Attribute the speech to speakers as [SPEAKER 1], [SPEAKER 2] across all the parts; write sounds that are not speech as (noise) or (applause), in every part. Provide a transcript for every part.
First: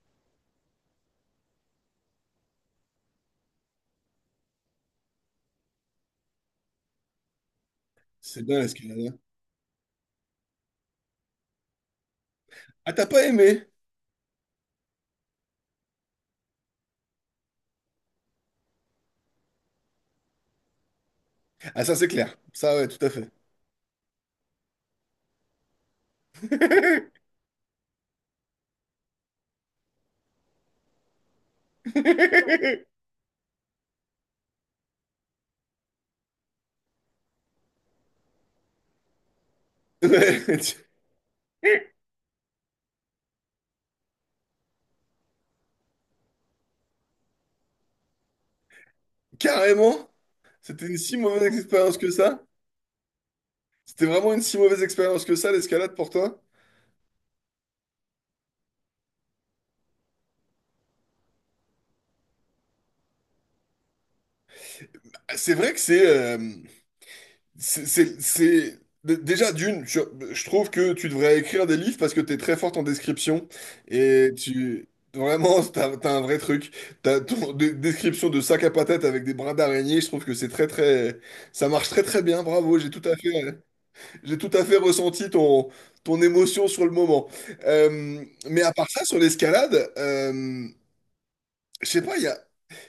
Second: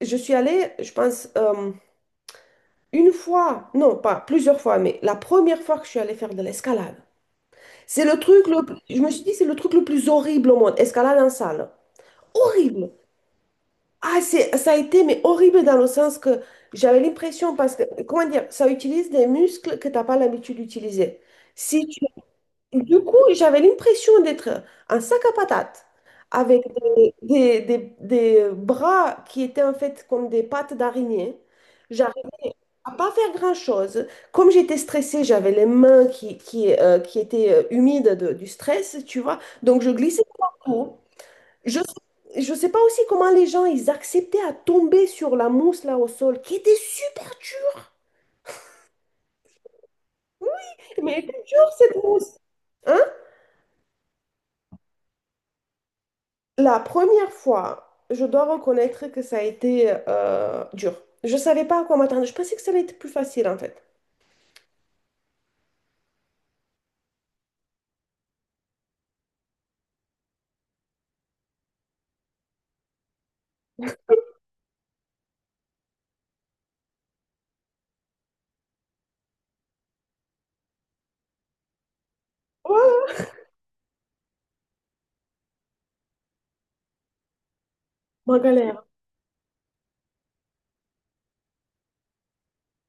[SPEAKER 1] Je suis allée, je pense, une fois, non, pas plusieurs fois, mais la première fois que je suis allée faire de l'escalade. C'est le
[SPEAKER 2] C'est
[SPEAKER 1] truc,
[SPEAKER 2] bien l'escalade,
[SPEAKER 1] je me
[SPEAKER 2] hein.
[SPEAKER 1] suis dit, c'est le truc le plus horrible au monde, escalade en salle. Horrible.
[SPEAKER 2] Ah, t'as pas aimé?
[SPEAKER 1] Ah, ça a été, mais horrible dans le sens que j'avais l'impression, parce que, comment dire, ça utilise des muscles que tu n'as pas l'habitude d'utiliser.
[SPEAKER 2] Ah,
[SPEAKER 1] Si
[SPEAKER 2] ça,
[SPEAKER 1] tu-
[SPEAKER 2] c'est clair. Ça, ouais,
[SPEAKER 1] du
[SPEAKER 2] tout à
[SPEAKER 1] coup,
[SPEAKER 2] fait.
[SPEAKER 1] j'avais l'impression d'être un sac à patates, avec
[SPEAKER 2] (laughs)
[SPEAKER 1] des bras qui étaient en fait comme des pattes d'araignée. À pas faire grand-chose. Comme j'étais stressée, j'avais les mains qui étaient humides du stress, tu vois. Donc, je glissais
[SPEAKER 2] Ouais.
[SPEAKER 1] partout. Je je sais pas aussi comment les gens, ils acceptaient à tomber sur la mousse là au sol, qui était super dure.
[SPEAKER 2] Carrément? C'était une
[SPEAKER 1] Mais
[SPEAKER 2] si
[SPEAKER 1] elle était
[SPEAKER 2] mauvaise
[SPEAKER 1] dure,
[SPEAKER 2] expérience
[SPEAKER 1] cette
[SPEAKER 2] que
[SPEAKER 1] mousse.
[SPEAKER 2] ça?
[SPEAKER 1] Hein?
[SPEAKER 2] C'était vraiment une si mauvaise expérience que ça, l'escalade, pour toi?
[SPEAKER 1] La première fois, je dois reconnaître que ça a été dur. Je savais pas à quoi m'attendre. Je pensais que ça allait être plus facile, en fait.
[SPEAKER 2] Ah, c'est vrai que c'est. Déjà, d'une, je trouve que tu devrais écrire des livres parce que t'es très forte en description et tu... Vraiment, (laughs) t'as un vrai truc. T'as ton description de sac à patates avec des brins d'araignée, je trouve que c'est très très. Ça marche très très bien, bravo, j'ai
[SPEAKER 1] Voilà,
[SPEAKER 2] tout à fait, ressenti ton émotion sur le moment.
[SPEAKER 1] ma
[SPEAKER 2] Mais à
[SPEAKER 1] galère.
[SPEAKER 2] part ça, sur l'escalade, je sais pas, il y a.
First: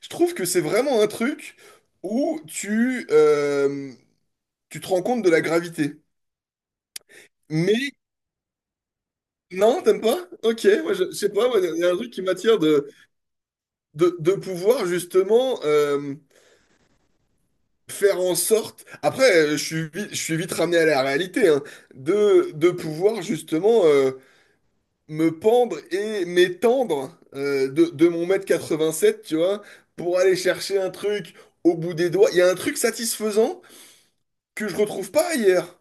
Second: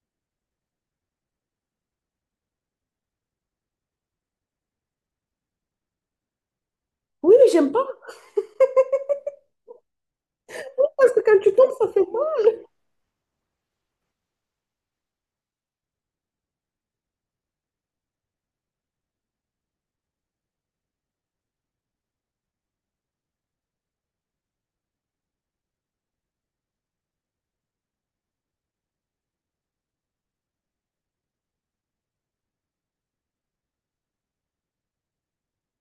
[SPEAKER 2] Je trouve que c'est vraiment un truc où tu te rends compte de la gravité.
[SPEAKER 1] Oui, mais j'aime pas
[SPEAKER 2] Mais non, t'aimes pas? Ok, moi je
[SPEAKER 1] parce que
[SPEAKER 2] sais
[SPEAKER 1] quand
[SPEAKER 2] pas,
[SPEAKER 1] tu tombes,
[SPEAKER 2] il y
[SPEAKER 1] ça
[SPEAKER 2] a un
[SPEAKER 1] fait
[SPEAKER 2] truc qui
[SPEAKER 1] mal.
[SPEAKER 2] m'attire de pouvoir justement faire en sorte. Après, je suis vite ramené à la réalité, hein, de pouvoir justement me pendre et m'étendre de mon mètre 87, tu vois, pour aller chercher un truc au bout des doigts. Il y a un truc satisfaisant que je retrouve pas ailleurs,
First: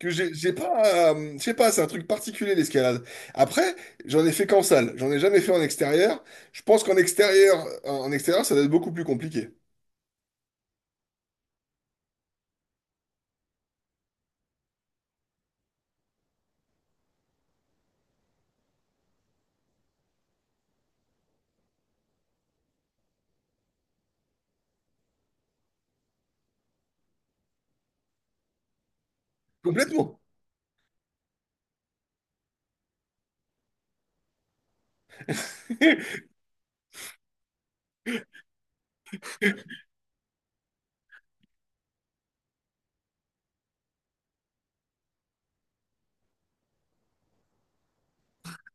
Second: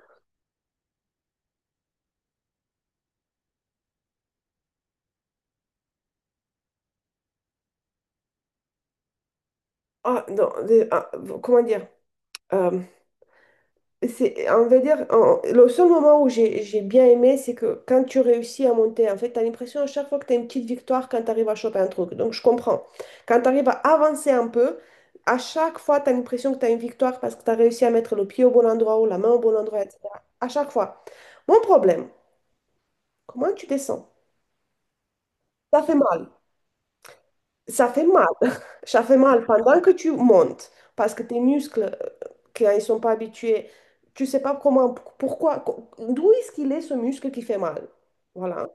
[SPEAKER 2] que j'ai pas, je sais pas, c'est un truc particulier l'escalade. Après, j'en ai fait qu'en salle, j'en ai jamais fait en extérieur. Je pense qu'en extérieur, en extérieur, ça doit être beaucoup plus compliqué.
[SPEAKER 1] Ah, non, ah, comment dire? Euh, on va dire, le seul moment où j'ai bien aimé, c'est que quand tu réussis à monter, en fait, tu as l'impression à chaque fois que tu as une petite victoire quand tu arrives à choper un truc. Donc, je comprends. Quand tu arrives à avancer un peu, à chaque fois, tu as l'impression que tu as une victoire parce que tu as réussi à mettre le pied au bon endroit ou la main au bon endroit,
[SPEAKER 2] Complètement.
[SPEAKER 1] etc. À chaque fois. Mon problème, comment tu descends? Ça fait mal.
[SPEAKER 2] (laughs)
[SPEAKER 1] Ça fait mal. (laughs) Ça fait mal pendant que tu montes parce que tes muscles, quand ils sont pas habitués, tu sais pas comment, pourquoi, d'où est-ce qu'il est ce muscle qui fait mal. Voilà.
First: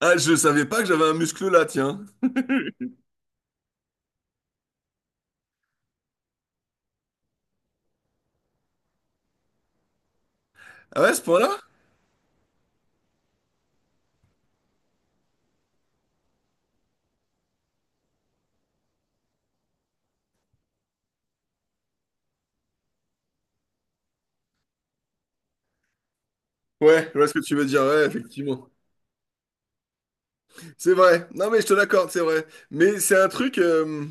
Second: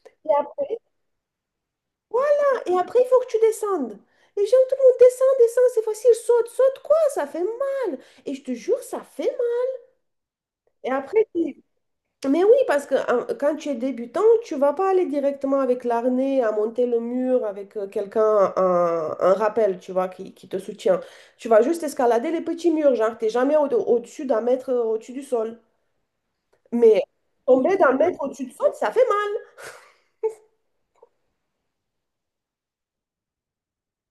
[SPEAKER 2] Ah,
[SPEAKER 1] Et
[SPEAKER 2] je
[SPEAKER 1] ap-
[SPEAKER 2] savais pas que j'avais un muscle là, tiens.
[SPEAKER 1] voilà. Et après, il faut que tu descendes. Et gens, tout le monde descend, descend, c'est facile, saute, saute, quoi, ça fait mal. Et je te jure, ça fait mal. Et
[SPEAKER 2] Ah ouais, à ce
[SPEAKER 1] après,
[SPEAKER 2] point-là?
[SPEAKER 1] tu- Mais oui, parce que hein, quand tu es débutant, tu vas pas aller directement avec l'arnais à monter le mur avec quelqu'un, un rappel, tu vois, qui te soutient. Tu vas juste escalader les petits murs, genre, t'es jamais au-dessus d'un mètre au-dessus du sol. Mais
[SPEAKER 2] Ouais, je vois ce que tu veux
[SPEAKER 1] tomber
[SPEAKER 2] dire,
[SPEAKER 1] d'un
[SPEAKER 2] ouais,
[SPEAKER 1] mètre au-dessus du
[SPEAKER 2] effectivement.
[SPEAKER 1] sol, ça fait mal,
[SPEAKER 2] C'est vrai. Non, mais je te l'accorde, c'est vrai. Mais c'est un truc,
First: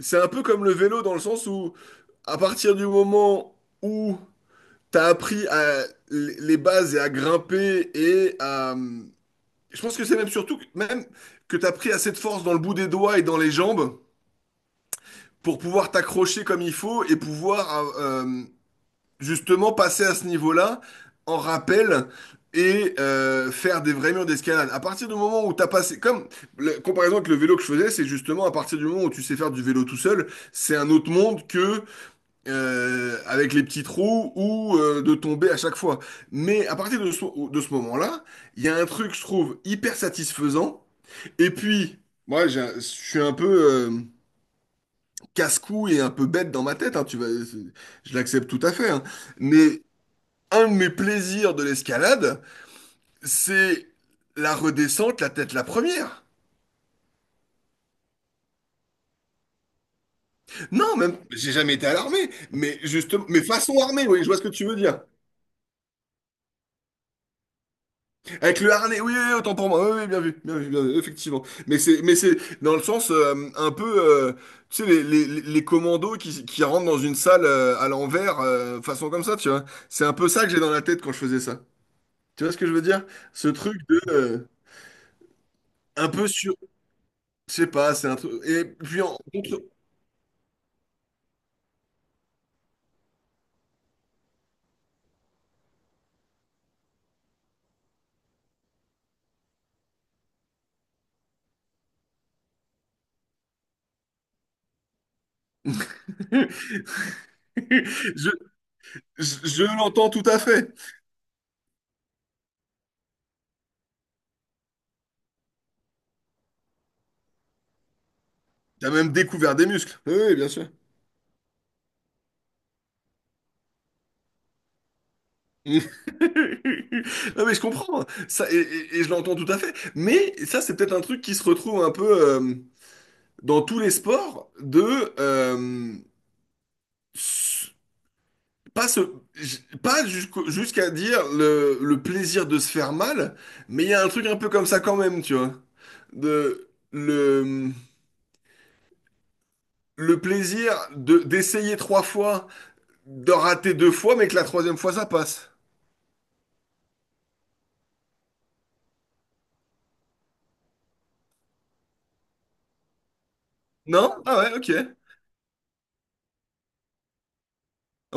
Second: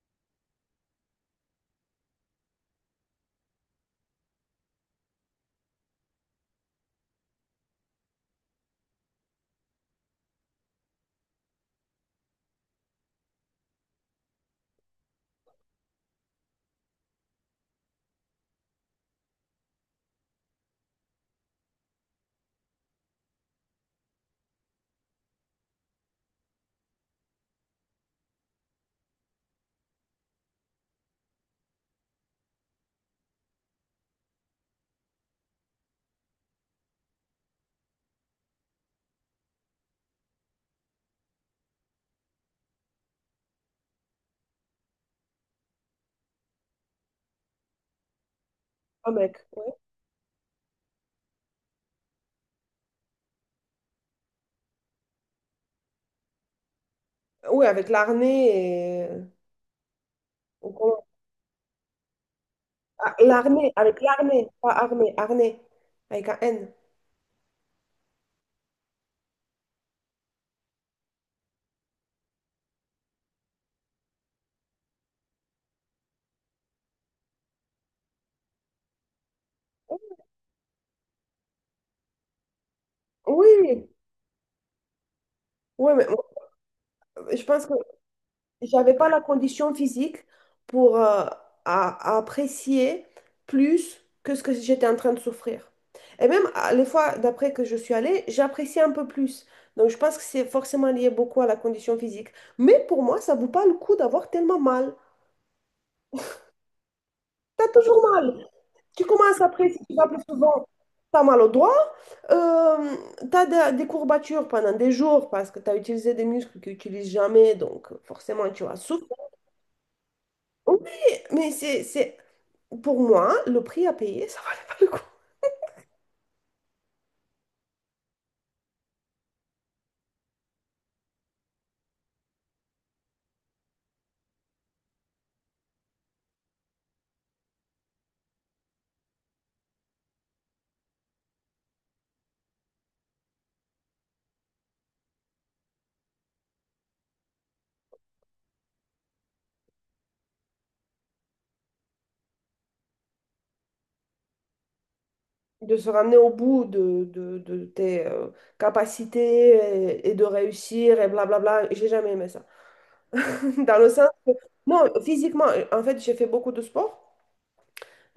[SPEAKER 2] c'est un peu comme le vélo dans le sens où, à partir du moment où t'as appris à les bases et à grimper et à, je pense que c'est même surtout que, même que tu as pris assez de force dans le bout des doigts et dans les jambes pour pouvoir t'accrocher comme il faut et pouvoir justement passer à ce niveau-là en rappel et faire des vrais murs d'escalade. À partir du moment où tu as passé, comme la comparaison avec le vélo que je faisais, c'est justement à partir du moment où tu sais faire du vélo tout seul, c'est un autre monde que avec les petits trous ou de tomber à chaque fois. Mais à partir de ce moment-là, il y a un truc, je trouve, hyper satisfaisant et puis, moi, je suis un peu euh, casse-cou et un peu bête dans ma tête, hein, je l'accepte tout à fait, hein.
[SPEAKER 1] ah, mec. Ouais.
[SPEAKER 2] Mais un de mes plaisirs de l'escalade, c'est la redescente, la tête la première.
[SPEAKER 1] Oui, avec l'arnais et... ou
[SPEAKER 2] Non,
[SPEAKER 1] comment-
[SPEAKER 2] même, j'ai jamais été à l'armée, mais
[SPEAKER 1] Ah,
[SPEAKER 2] justement, mais
[SPEAKER 1] l'arnais,
[SPEAKER 2] façon
[SPEAKER 1] avec
[SPEAKER 2] armée, oui, je vois ce
[SPEAKER 1] l'arnais,
[SPEAKER 2] que tu
[SPEAKER 1] pas
[SPEAKER 2] veux dire.
[SPEAKER 1] armée, arnais, avec un N.
[SPEAKER 2] Avec le harnais, oui, oui, oui, autant pour moi. Oui, oui, bien vu, bien vu, bien vu, effectivement. Mais c'est dans le sens un peu, euh, tu sais, les commandos qui rentrent dans une salle à l'envers, façon comme ça, tu vois. C'est un peu ça que j'ai dans la tête quand je faisais ça. Tu vois ce que je veux dire?
[SPEAKER 1] Oui,
[SPEAKER 2] Ce truc
[SPEAKER 1] oui,
[SPEAKER 2] de,
[SPEAKER 1] ouais, mais
[SPEAKER 2] un
[SPEAKER 1] moi,
[SPEAKER 2] peu sur,
[SPEAKER 1] je
[SPEAKER 2] je
[SPEAKER 1] pense
[SPEAKER 2] sais
[SPEAKER 1] que
[SPEAKER 2] pas, c'est un truc.
[SPEAKER 1] j'avais pas la
[SPEAKER 2] (laughs)
[SPEAKER 1] condition physique pour à apprécier plus que ce que j'étais en train de souffrir. Et même les fois d'après que je suis allée, j'appréciais un peu plus. Donc je pense que c'est forcément lié beaucoup à la condition physique. Mais pour moi, ça vaut pas le coup d'avoir tellement mal. T'as toujours
[SPEAKER 2] Je,
[SPEAKER 1] mal. Tu
[SPEAKER 2] je,
[SPEAKER 1] commences à
[SPEAKER 2] je
[SPEAKER 1] apprécier, tu vas
[SPEAKER 2] l'entends
[SPEAKER 1] plus
[SPEAKER 2] tout à
[SPEAKER 1] souvent.
[SPEAKER 2] fait.
[SPEAKER 1] T'as mal au doigt, euh, t'as des courbatures pendant des jours parce que t'as utilisé des muscles que tu n'utilises jamais, donc forcément tu as
[SPEAKER 2] T'as même
[SPEAKER 1] souffert.
[SPEAKER 2] découvert des muscles. Oui, oui, bien sûr.
[SPEAKER 1] Oui, mais Pour moi, le prix à payer, ça valait pas le coup.
[SPEAKER 2] (laughs) Non mais je comprends ça et je l'entends tout à fait. Mais ça c'est peut-être un truc qui se retrouve un peu dans tous les sports de s- pas se j- pas jusqu'au- jusqu'à dire le plaisir de se faire mal, mais il y a un truc un peu comme ça quand même, tu vois. De le plaisir de d'essayer trois fois, de rater deux fois, mais que la troisième fois ça passe.
[SPEAKER 1] De se ramener au bout de tes capacités et de réussir et blablabla, j'ai jamais aimé ça. (laughs) Dans le sens,
[SPEAKER 2] Non? Ah ouais, ok,
[SPEAKER 1] non, physiquement, en fait, j'ai fait beaucoup de sport,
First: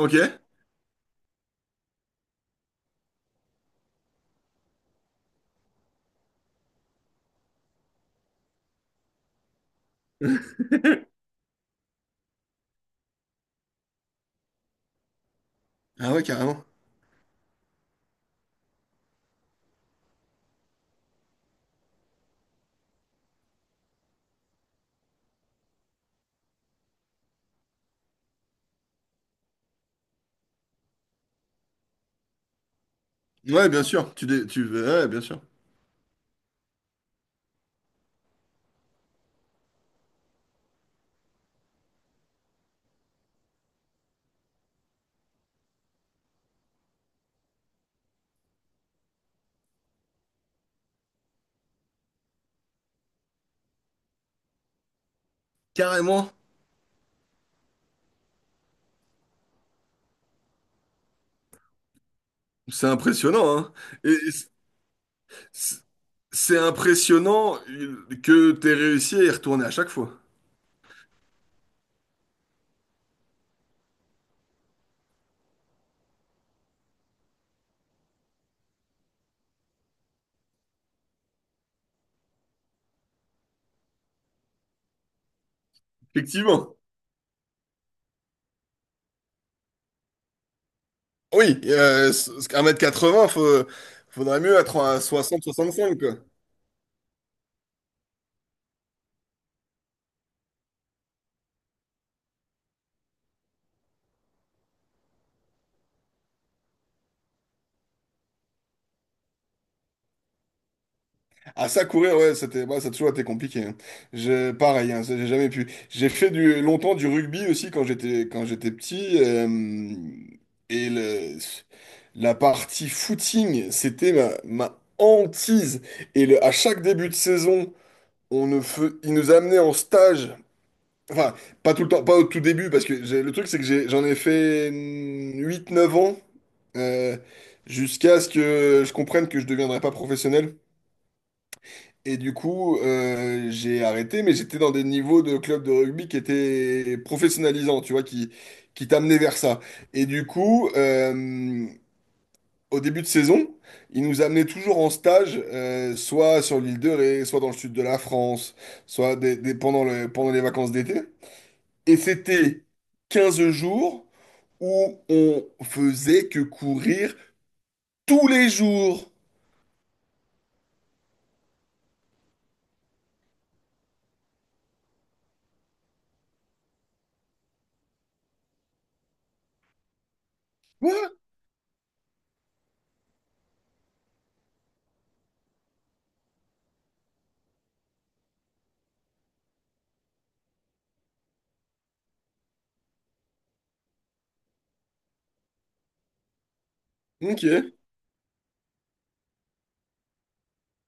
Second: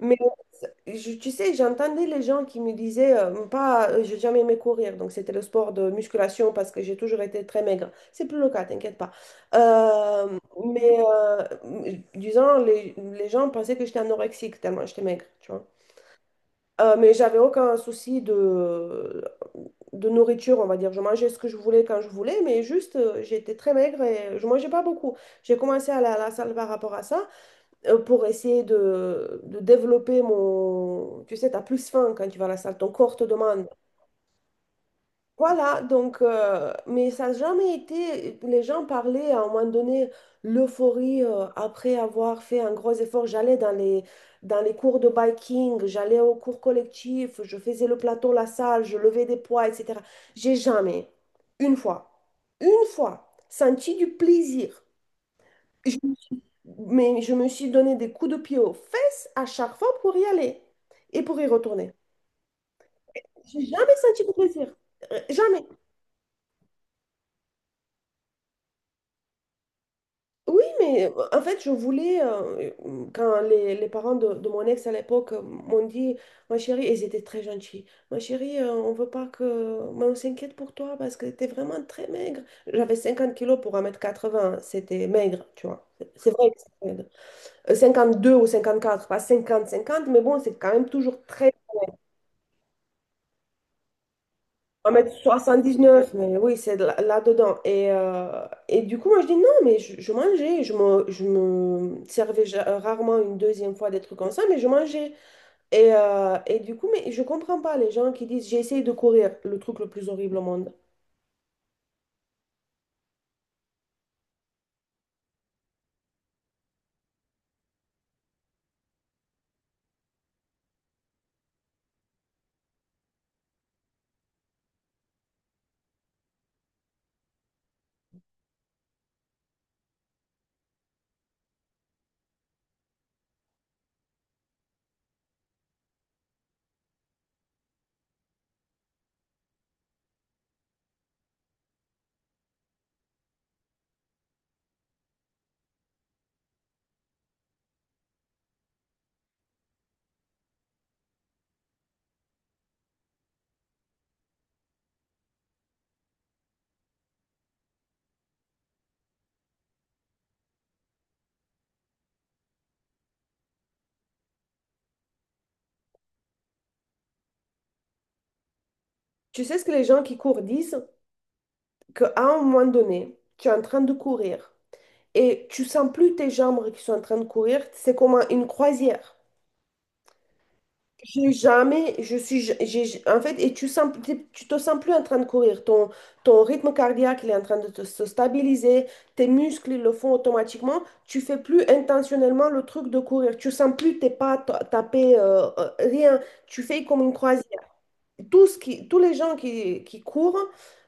[SPEAKER 1] mais tu sais, j'entendais les gens qui me disaient, pas, j'ai jamais aimé courir, donc c'était le sport de musculation parce que j'ai toujours été très maigre. C'est plus le cas, t'inquiète pas. Euh, Disons, les gens pensaient que j'étais anorexique tellement j'étais maigre, tu vois.
[SPEAKER 2] Ah ouais, carrément.
[SPEAKER 1] Mais j'avais aucun souci de nourriture, on va dire. Je mangeais ce que je voulais quand je voulais, mais juste, j'étais très maigre et je mangeais pas beaucoup. J'ai commencé à aller à la salle par rapport à ça, pour essayer de développer mon... Tu sais, tu as plus faim quand tu vas à la salle, ton corps te demande.
[SPEAKER 2] Ouais, bien sûr. Ouais, bien sûr.
[SPEAKER 1] Voilà, donc, mais ça n'a jamais été... Les gens parlaient à un moment donné, l'euphorie après avoir fait un gros effort. J'allais dans les cours de biking, j'allais aux cours collectifs, je faisais le plateau, la salle, je levais des poids, etc. J'ai jamais, une fois, une fois, senti du plaisir.
[SPEAKER 2] Carrément.
[SPEAKER 1] Mais je me suis donné des coups de pied aux fesses à chaque fois pour y aller et pour y retourner.
[SPEAKER 2] C'est impressionnant,
[SPEAKER 1] J'ai
[SPEAKER 2] hein.
[SPEAKER 1] jamais
[SPEAKER 2] Et
[SPEAKER 1] senti de
[SPEAKER 2] c-
[SPEAKER 1] plaisir. Jamais.
[SPEAKER 2] c- c'est impressionnant que t'aies réussi à y retourner à chaque fois.
[SPEAKER 1] Oui, mais en fait, quand les parents de mon ex à l'époque m'ont dit, ma chérie, et ils étaient très gentils, ma chérie, on veut pas que... Mais on s'inquiète pour toi parce que tu vraiment très maigre. J'avais 50 kilos pour un mètre quatre-vingts, c'était maigre, tu vois. C'est vrai que
[SPEAKER 2] Effectivement.
[SPEAKER 1] c'est maigre. 52 ou 54, pas cinquante cinquante mais bon, c'est quand même toujours très...
[SPEAKER 2] Oui, un mètre quatre 80 faut, faudrait mieux être à soixante
[SPEAKER 1] Soixante dix
[SPEAKER 2] 65
[SPEAKER 1] neuf,
[SPEAKER 2] quoi.
[SPEAKER 1] mais oui, c'est là-dedans. Et du coup, moi, je dis non, mais je mangeais. Je me servais rarement une deuxième fois des trucs comme ça, mais je mangeais. Et du coup, mais je comprends pas les gens qui disent j'ai essayé de courir, le truc le plus horrible au monde.
[SPEAKER 2] Ah, ça courir, ouais c'était, bah, ça a toujours été compliqué, hein. Je, pareil, hein, ça, j'ai jamais pu. J'ai fait du longtemps, du rugby aussi quand j'étais petit, et le la partie footing c'était ma hantise et à chaque début de saison, on ne fe- ils nous amenaient en stage, enfin pas tout le temps, pas au tout début, parce que j'ai- le truc c'est que j'ai- j'en ai fait 8 9 ans, euh, jusqu'à ce que je comprenne que je deviendrais pas professionnel. Et du coup, j'ai arrêté, mais j'étais dans des niveaux de club de rugby qui étaient professionnalisants, tu vois, qui t'amenaient vers ça. Et du coup, au début de saison, ils nous amenaient toujours en stage, soit sur l'île de Ré, soit dans le sud de la France, soit pendant pendant les vacances d'été. Et c'était 15 jours où on faisait que courir tous les jours.
[SPEAKER 1] Tu sais ce que les gens qui courent disent? Qu'à un moment donné, tu es en train de courir et tu sens plus tes jambes qui sont en train de courir, c'est comme une croisière.
[SPEAKER 2] Quoi?
[SPEAKER 1] J'ai jamais, je suis, j'ai, en fait, et tu sens, tu te sens plus en train de courir. Ton rythme cardiaque, il est en train de se stabiliser. Tes muscles, ils le font automatiquement. Tu fais plus intentionnellement le truc de courir. Tu sens plus tes pas taper, rien. Tu fais comme une
[SPEAKER 2] Ok,
[SPEAKER 1] croisière. Tous les gens qui courent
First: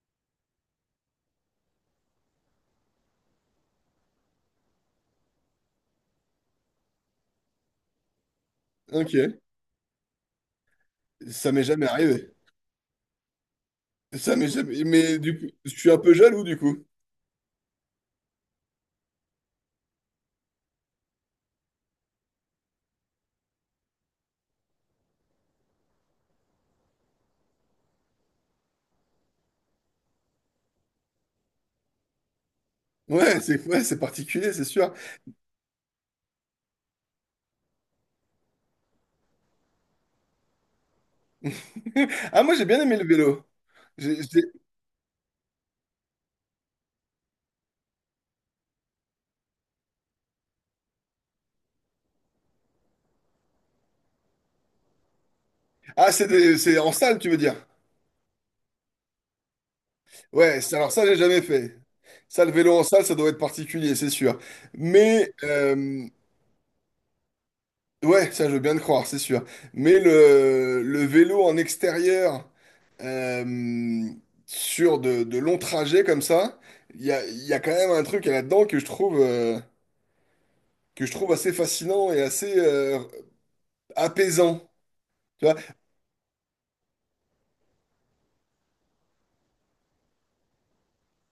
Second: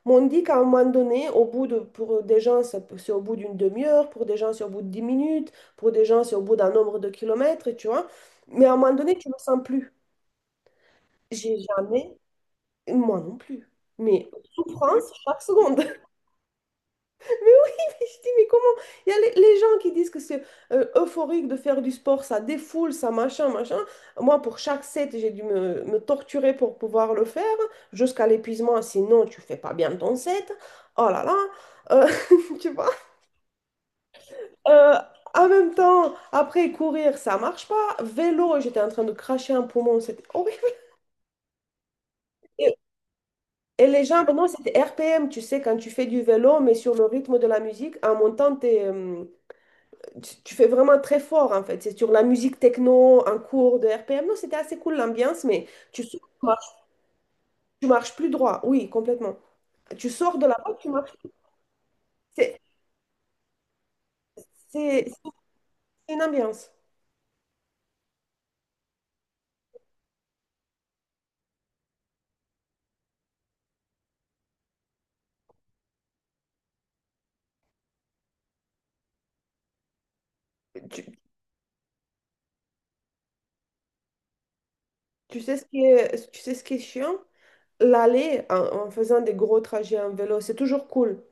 [SPEAKER 1] m'ont dit qu'à un moment donné, pour des gens, c'est au bout d'une demi-heure, pour des gens, c'est au bout de 10 minutes, pour des gens, c'est au bout d'un nombre de kilomètres, tu vois. Mais à un moment donné, tu ne le
[SPEAKER 2] ok.
[SPEAKER 1] sens plus.
[SPEAKER 2] Ça
[SPEAKER 1] J'ai
[SPEAKER 2] m'est jamais
[SPEAKER 1] jamais,
[SPEAKER 2] arrivé.
[SPEAKER 1] moi non plus,
[SPEAKER 2] C'est
[SPEAKER 1] mais
[SPEAKER 2] ça, mais,
[SPEAKER 1] souffrance
[SPEAKER 2] mais du
[SPEAKER 1] chaque
[SPEAKER 2] coup, je
[SPEAKER 1] seconde.
[SPEAKER 2] suis un peu
[SPEAKER 1] (laughs)
[SPEAKER 2] jaloux du coup.
[SPEAKER 1] Mais oui, mais je dis, mais comment? Il y a les gens qui disent que c'est euphorique de faire du sport, ça défoule, ça machin, machin. Moi, pour chaque set, j'ai dû me torturer pour pouvoir le faire, jusqu'à l'épuisement, sinon tu fais pas bien ton set. Oh là là, euh, (laughs) tu vois?
[SPEAKER 2] Ouais, c'est, ouais, c'est particulier, c'est sûr.
[SPEAKER 1] Euh, En même temps, après courir, ça marche pas. Vélo, j'étais en train de cracher un poumon, c'était horrible.
[SPEAKER 2] (laughs) Ah, moi j'ai bien aimé le vélo.
[SPEAKER 1] Et les
[SPEAKER 2] J'ai-
[SPEAKER 1] gens, pour moi,
[SPEAKER 2] j'ai-
[SPEAKER 1] c'était RPM, tu sais, quand tu fais du vélo, mais sur le rythme de la musique, en montant, tu fais vraiment très fort, en fait. C'est sur la musique techno, en cours de RPM. Non, c'était assez cool l'ambiance, mais
[SPEAKER 2] Ah,
[SPEAKER 1] sors,
[SPEAKER 2] c'est c'est en salle, tu veux dire?
[SPEAKER 1] tu marches plus droit. Oui, complètement. Tu sors de la
[SPEAKER 2] Ouais,
[SPEAKER 1] route, tu
[SPEAKER 2] alors ça,
[SPEAKER 1] marches.
[SPEAKER 2] j'ai jamais fait. Ça, le
[SPEAKER 1] C'est
[SPEAKER 2] vélo en salle, ça doit être particulier, c'est sûr.
[SPEAKER 1] c'est-
[SPEAKER 2] Mais,
[SPEAKER 1] c'est une ambiance.
[SPEAKER 2] ouais, ça, je veux bien le croire, c'est sûr. Mais le vélo en extérieur, euh, sur de longs trajets comme ça, il y a quand même un truc là-dedans
[SPEAKER 1] Tu,
[SPEAKER 2] que je trouve assez fascinant et assez, apaisant. Tu vois?
[SPEAKER 1] Tu sais ce qui est chiant? L'aller en faisant des gros trajets en vélo, c'est toujours cool.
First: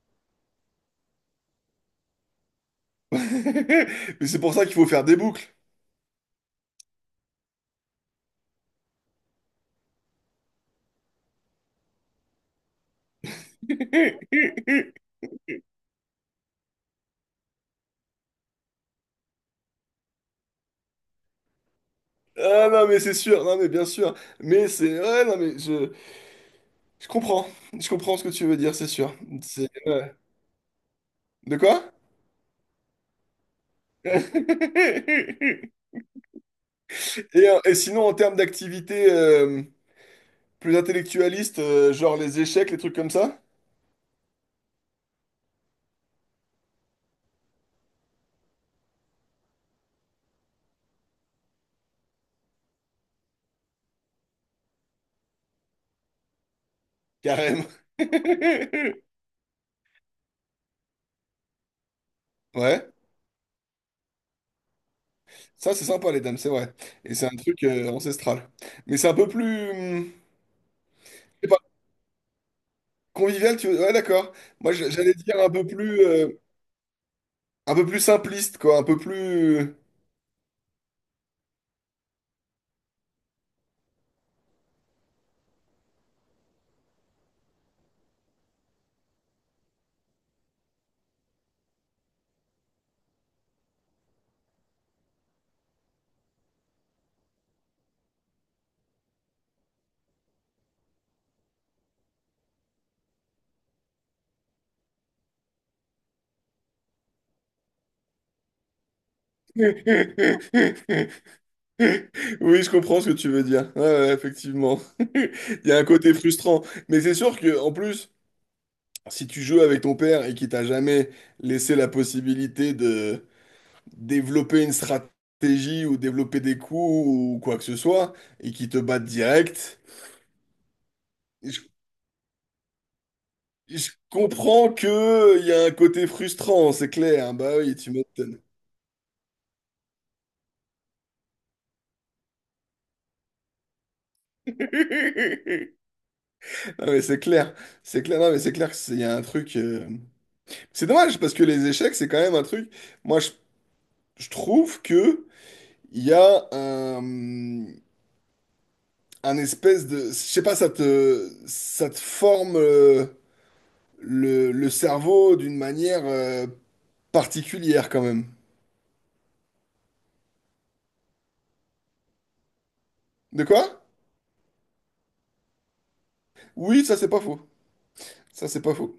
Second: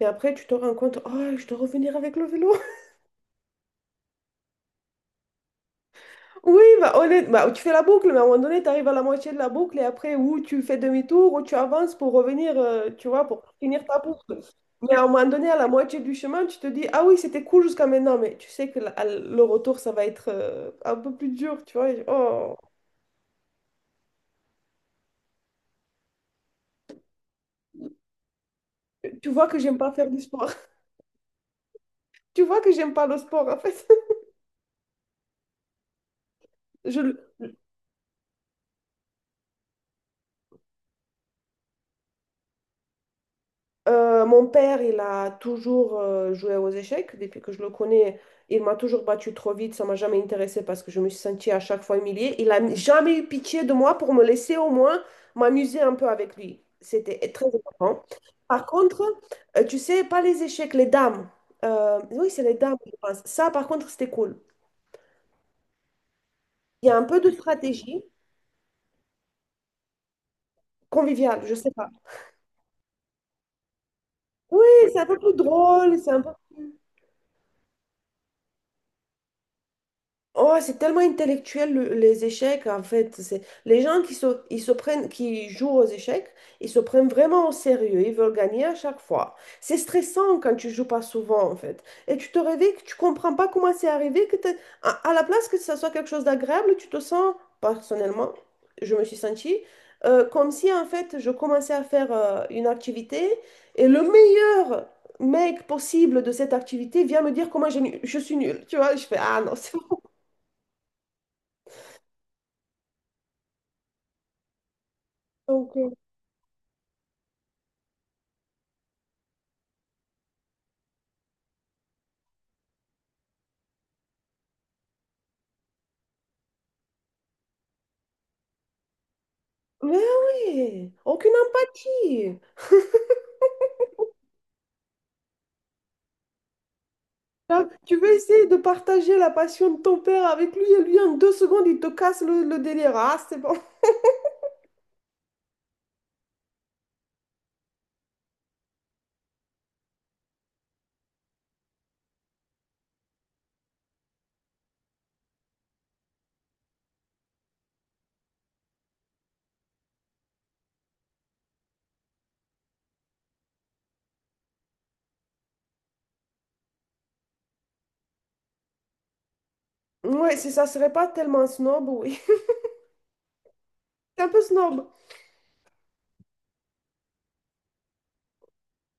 [SPEAKER 1] Mais après, tu te rends compte, oh, je dois revenir avec le vélo.
[SPEAKER 2] (laughs) Mais c'est pour ça qu'il faut faire des boucles.
[SPEAKER 1] Oui, bah, bah, tu fais la boucle, mais à un moment donné, tu arrives à la moitié de la boucle et après, ou tu fais demi-tour, ou tu avances pour revenir, tu vois, pour finir ta boucle. Mais à un
[SPEAKER 2] (laughs)
[SPEAKER 1] moment donné, à la moitié du chemin, tu te dis, ah oui, c'était cool jusqu'à maintenant, mais tu sais que le retour, ça va être un peu plus dur, tu vois. Oh,
[SPEAKER 2] Ah non, mais c'est sûr, non, mais bien sûr. Mais c'est. Ouais, non, mais je comprends. Je comprends ce que tu veux dire, c'est sûr.
[SPEAKER 1] tu vois que
[SPEAKER 2] C'est.
[SPEAKER 1] j'aime pas faire
[SPEAKER 2] Ouais.
[SPEAKER 1] du sport. (laughs)
[SPEAKER 2] De quoi?
[SPEAKER 1] Tu vois que j'aime pas le sport, en fait.
[SPEAKER 2] (laughs)
[SPEAKER 1] (laughs)
[SPEAKER 2] Et,
[SPEAKER 1] Je,
[SPEAKER 2] et sinon, en termes d'activité plus intellectualiste, genre les échecs, les trucs comme ça?
[SPEAKER 1] Mon père, il a toujours joué aux échecs. Depuis que je le connais, il m'a toujours battu trop vite. Ça m'a jamais intéressé parce que je me suis sentie à chaque fois humiliée. Il n'a jamais eu pitié de moi pour me laisser au moins m'amuser un peu avec lui. C'était très
[SPEAKER 2] Carrément. (laughs)
[SPEAKER 1] important. Par contre, tu sais, pas les échecs, les dames. Oui, c'est les dames, je
[SPEAKER 2] Ouais,
[SPEAKER 1] pense. Ça, par contre, c'était cool.
[SPEAKER 2] ça c'est sympa les dames, c'est vrai.
[SPEAKER 1] Il y a un
[SPEAKER 2] Et
[SPEAKER 1] peu
[SPEAKER 2] c'est
[SPEAKER 1] de
[SPEAKER 2] un truc
[SPEAKER 1] stratégie
[SPEAKER 2] ancestral. Mais c'est un peu plus
[SPEAKER 1] conviviale, je sais pas.
[SPEAKER 2] convivial, tu. Ouais, d'accord.
[SPEAKER 1] Oui,
[SPEAKER 2] Moi,
[SPEAKER 1] c'est un
[SPEAKER 2] j'allais
[SPEAKER 1] peu plus
[SPEAKER 2] dire
[SPEAKER 1] drôle, c'est un peu... plus
[SPEAKER 2] un peu plus simpliste, quoi, un peu plus.
[SPEAKER 1] Oh, c'est tellement intellectuel les échecs, en fait. C'est les gens qui jouent aux échecs, ils se prennent vraiment au sérieux. Ils veulent gagner à chaque fois. C'est stressant quand tu joues pas souvent, en fait. Et tu te réveilles que tu comprends pas comment c'est arrivé que à la place que ça soit quelque chose d'agréable, tu te sens personnellement, je me suis sentie comme si en fait je commençais à faire une activité et le meilleur mec possible de cette activité vient me dire comment je suis nulle. Tu vois, je fais, ah non, c'est
[SPEAKER 2] (laughs) Oui, je comprends ce que tu veux dire. Ouais, ouais, effectivement. (laughs) Il
[SPEAKER 1] Donc,
[SPEAKER 2] y a un
[SPEAKER 1] euh,
[SPEAKER 2] côté frustrant. Mais c'est sûr que, en plus, si tu joues avec ton père et qu'il t'a jamais laissé la possibilité de développer une stratégie ou développer des coups ou quoi que ce soit, et qu'il te batte direct,
[SPEAKER 1] mais oui, aucune
[SPEAKER 2] je,
[SPEAKER 1] empathie.
[SPEAKER 2] je comprends que il y a un côté frustrant, c'est clair. Bah
[SPEAKER 1] Là,
[SPEAKER 2] oui, tu
[SPEAKER 1] tu veux
[SPEAKER 2] m'étonnes.
[SPEAKER 1] essayer de partager la passion de ton père avec lui et lui en deux secondes il te casse le délire. Ah, c'est bon. (laughs)
[SPEAKER 2] Non mais c'est clair, non mais c'est clair que il y a un truc. C'est dommage parce que les échecs c'est quand même un truc. Moi je trouve que il y a un espèce de, je sais pas, ça te forme le cerveau d'une manière particulière quand même.
[SPEAKER 1] Ouais, si ça serait pas tellement snob, oui. (laughs)
[SPEAKER 2] De quoi?
[SPEAKER 1] C'est un peu snob.
[SPEAKER 2] Oui, ça c'est pas faux, ça c'est pas faux.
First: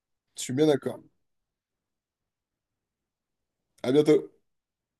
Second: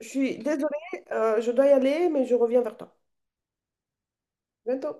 [SPEAKER 1] Je suis
[SPEAKER 2] Je suis bien d'accord.
[SPEAKER 1] désolée, je dois y aller, mais je reviens vers toi.
[SPEAKER 2] À bientôt.
[SPEAKER 1] Bientôt.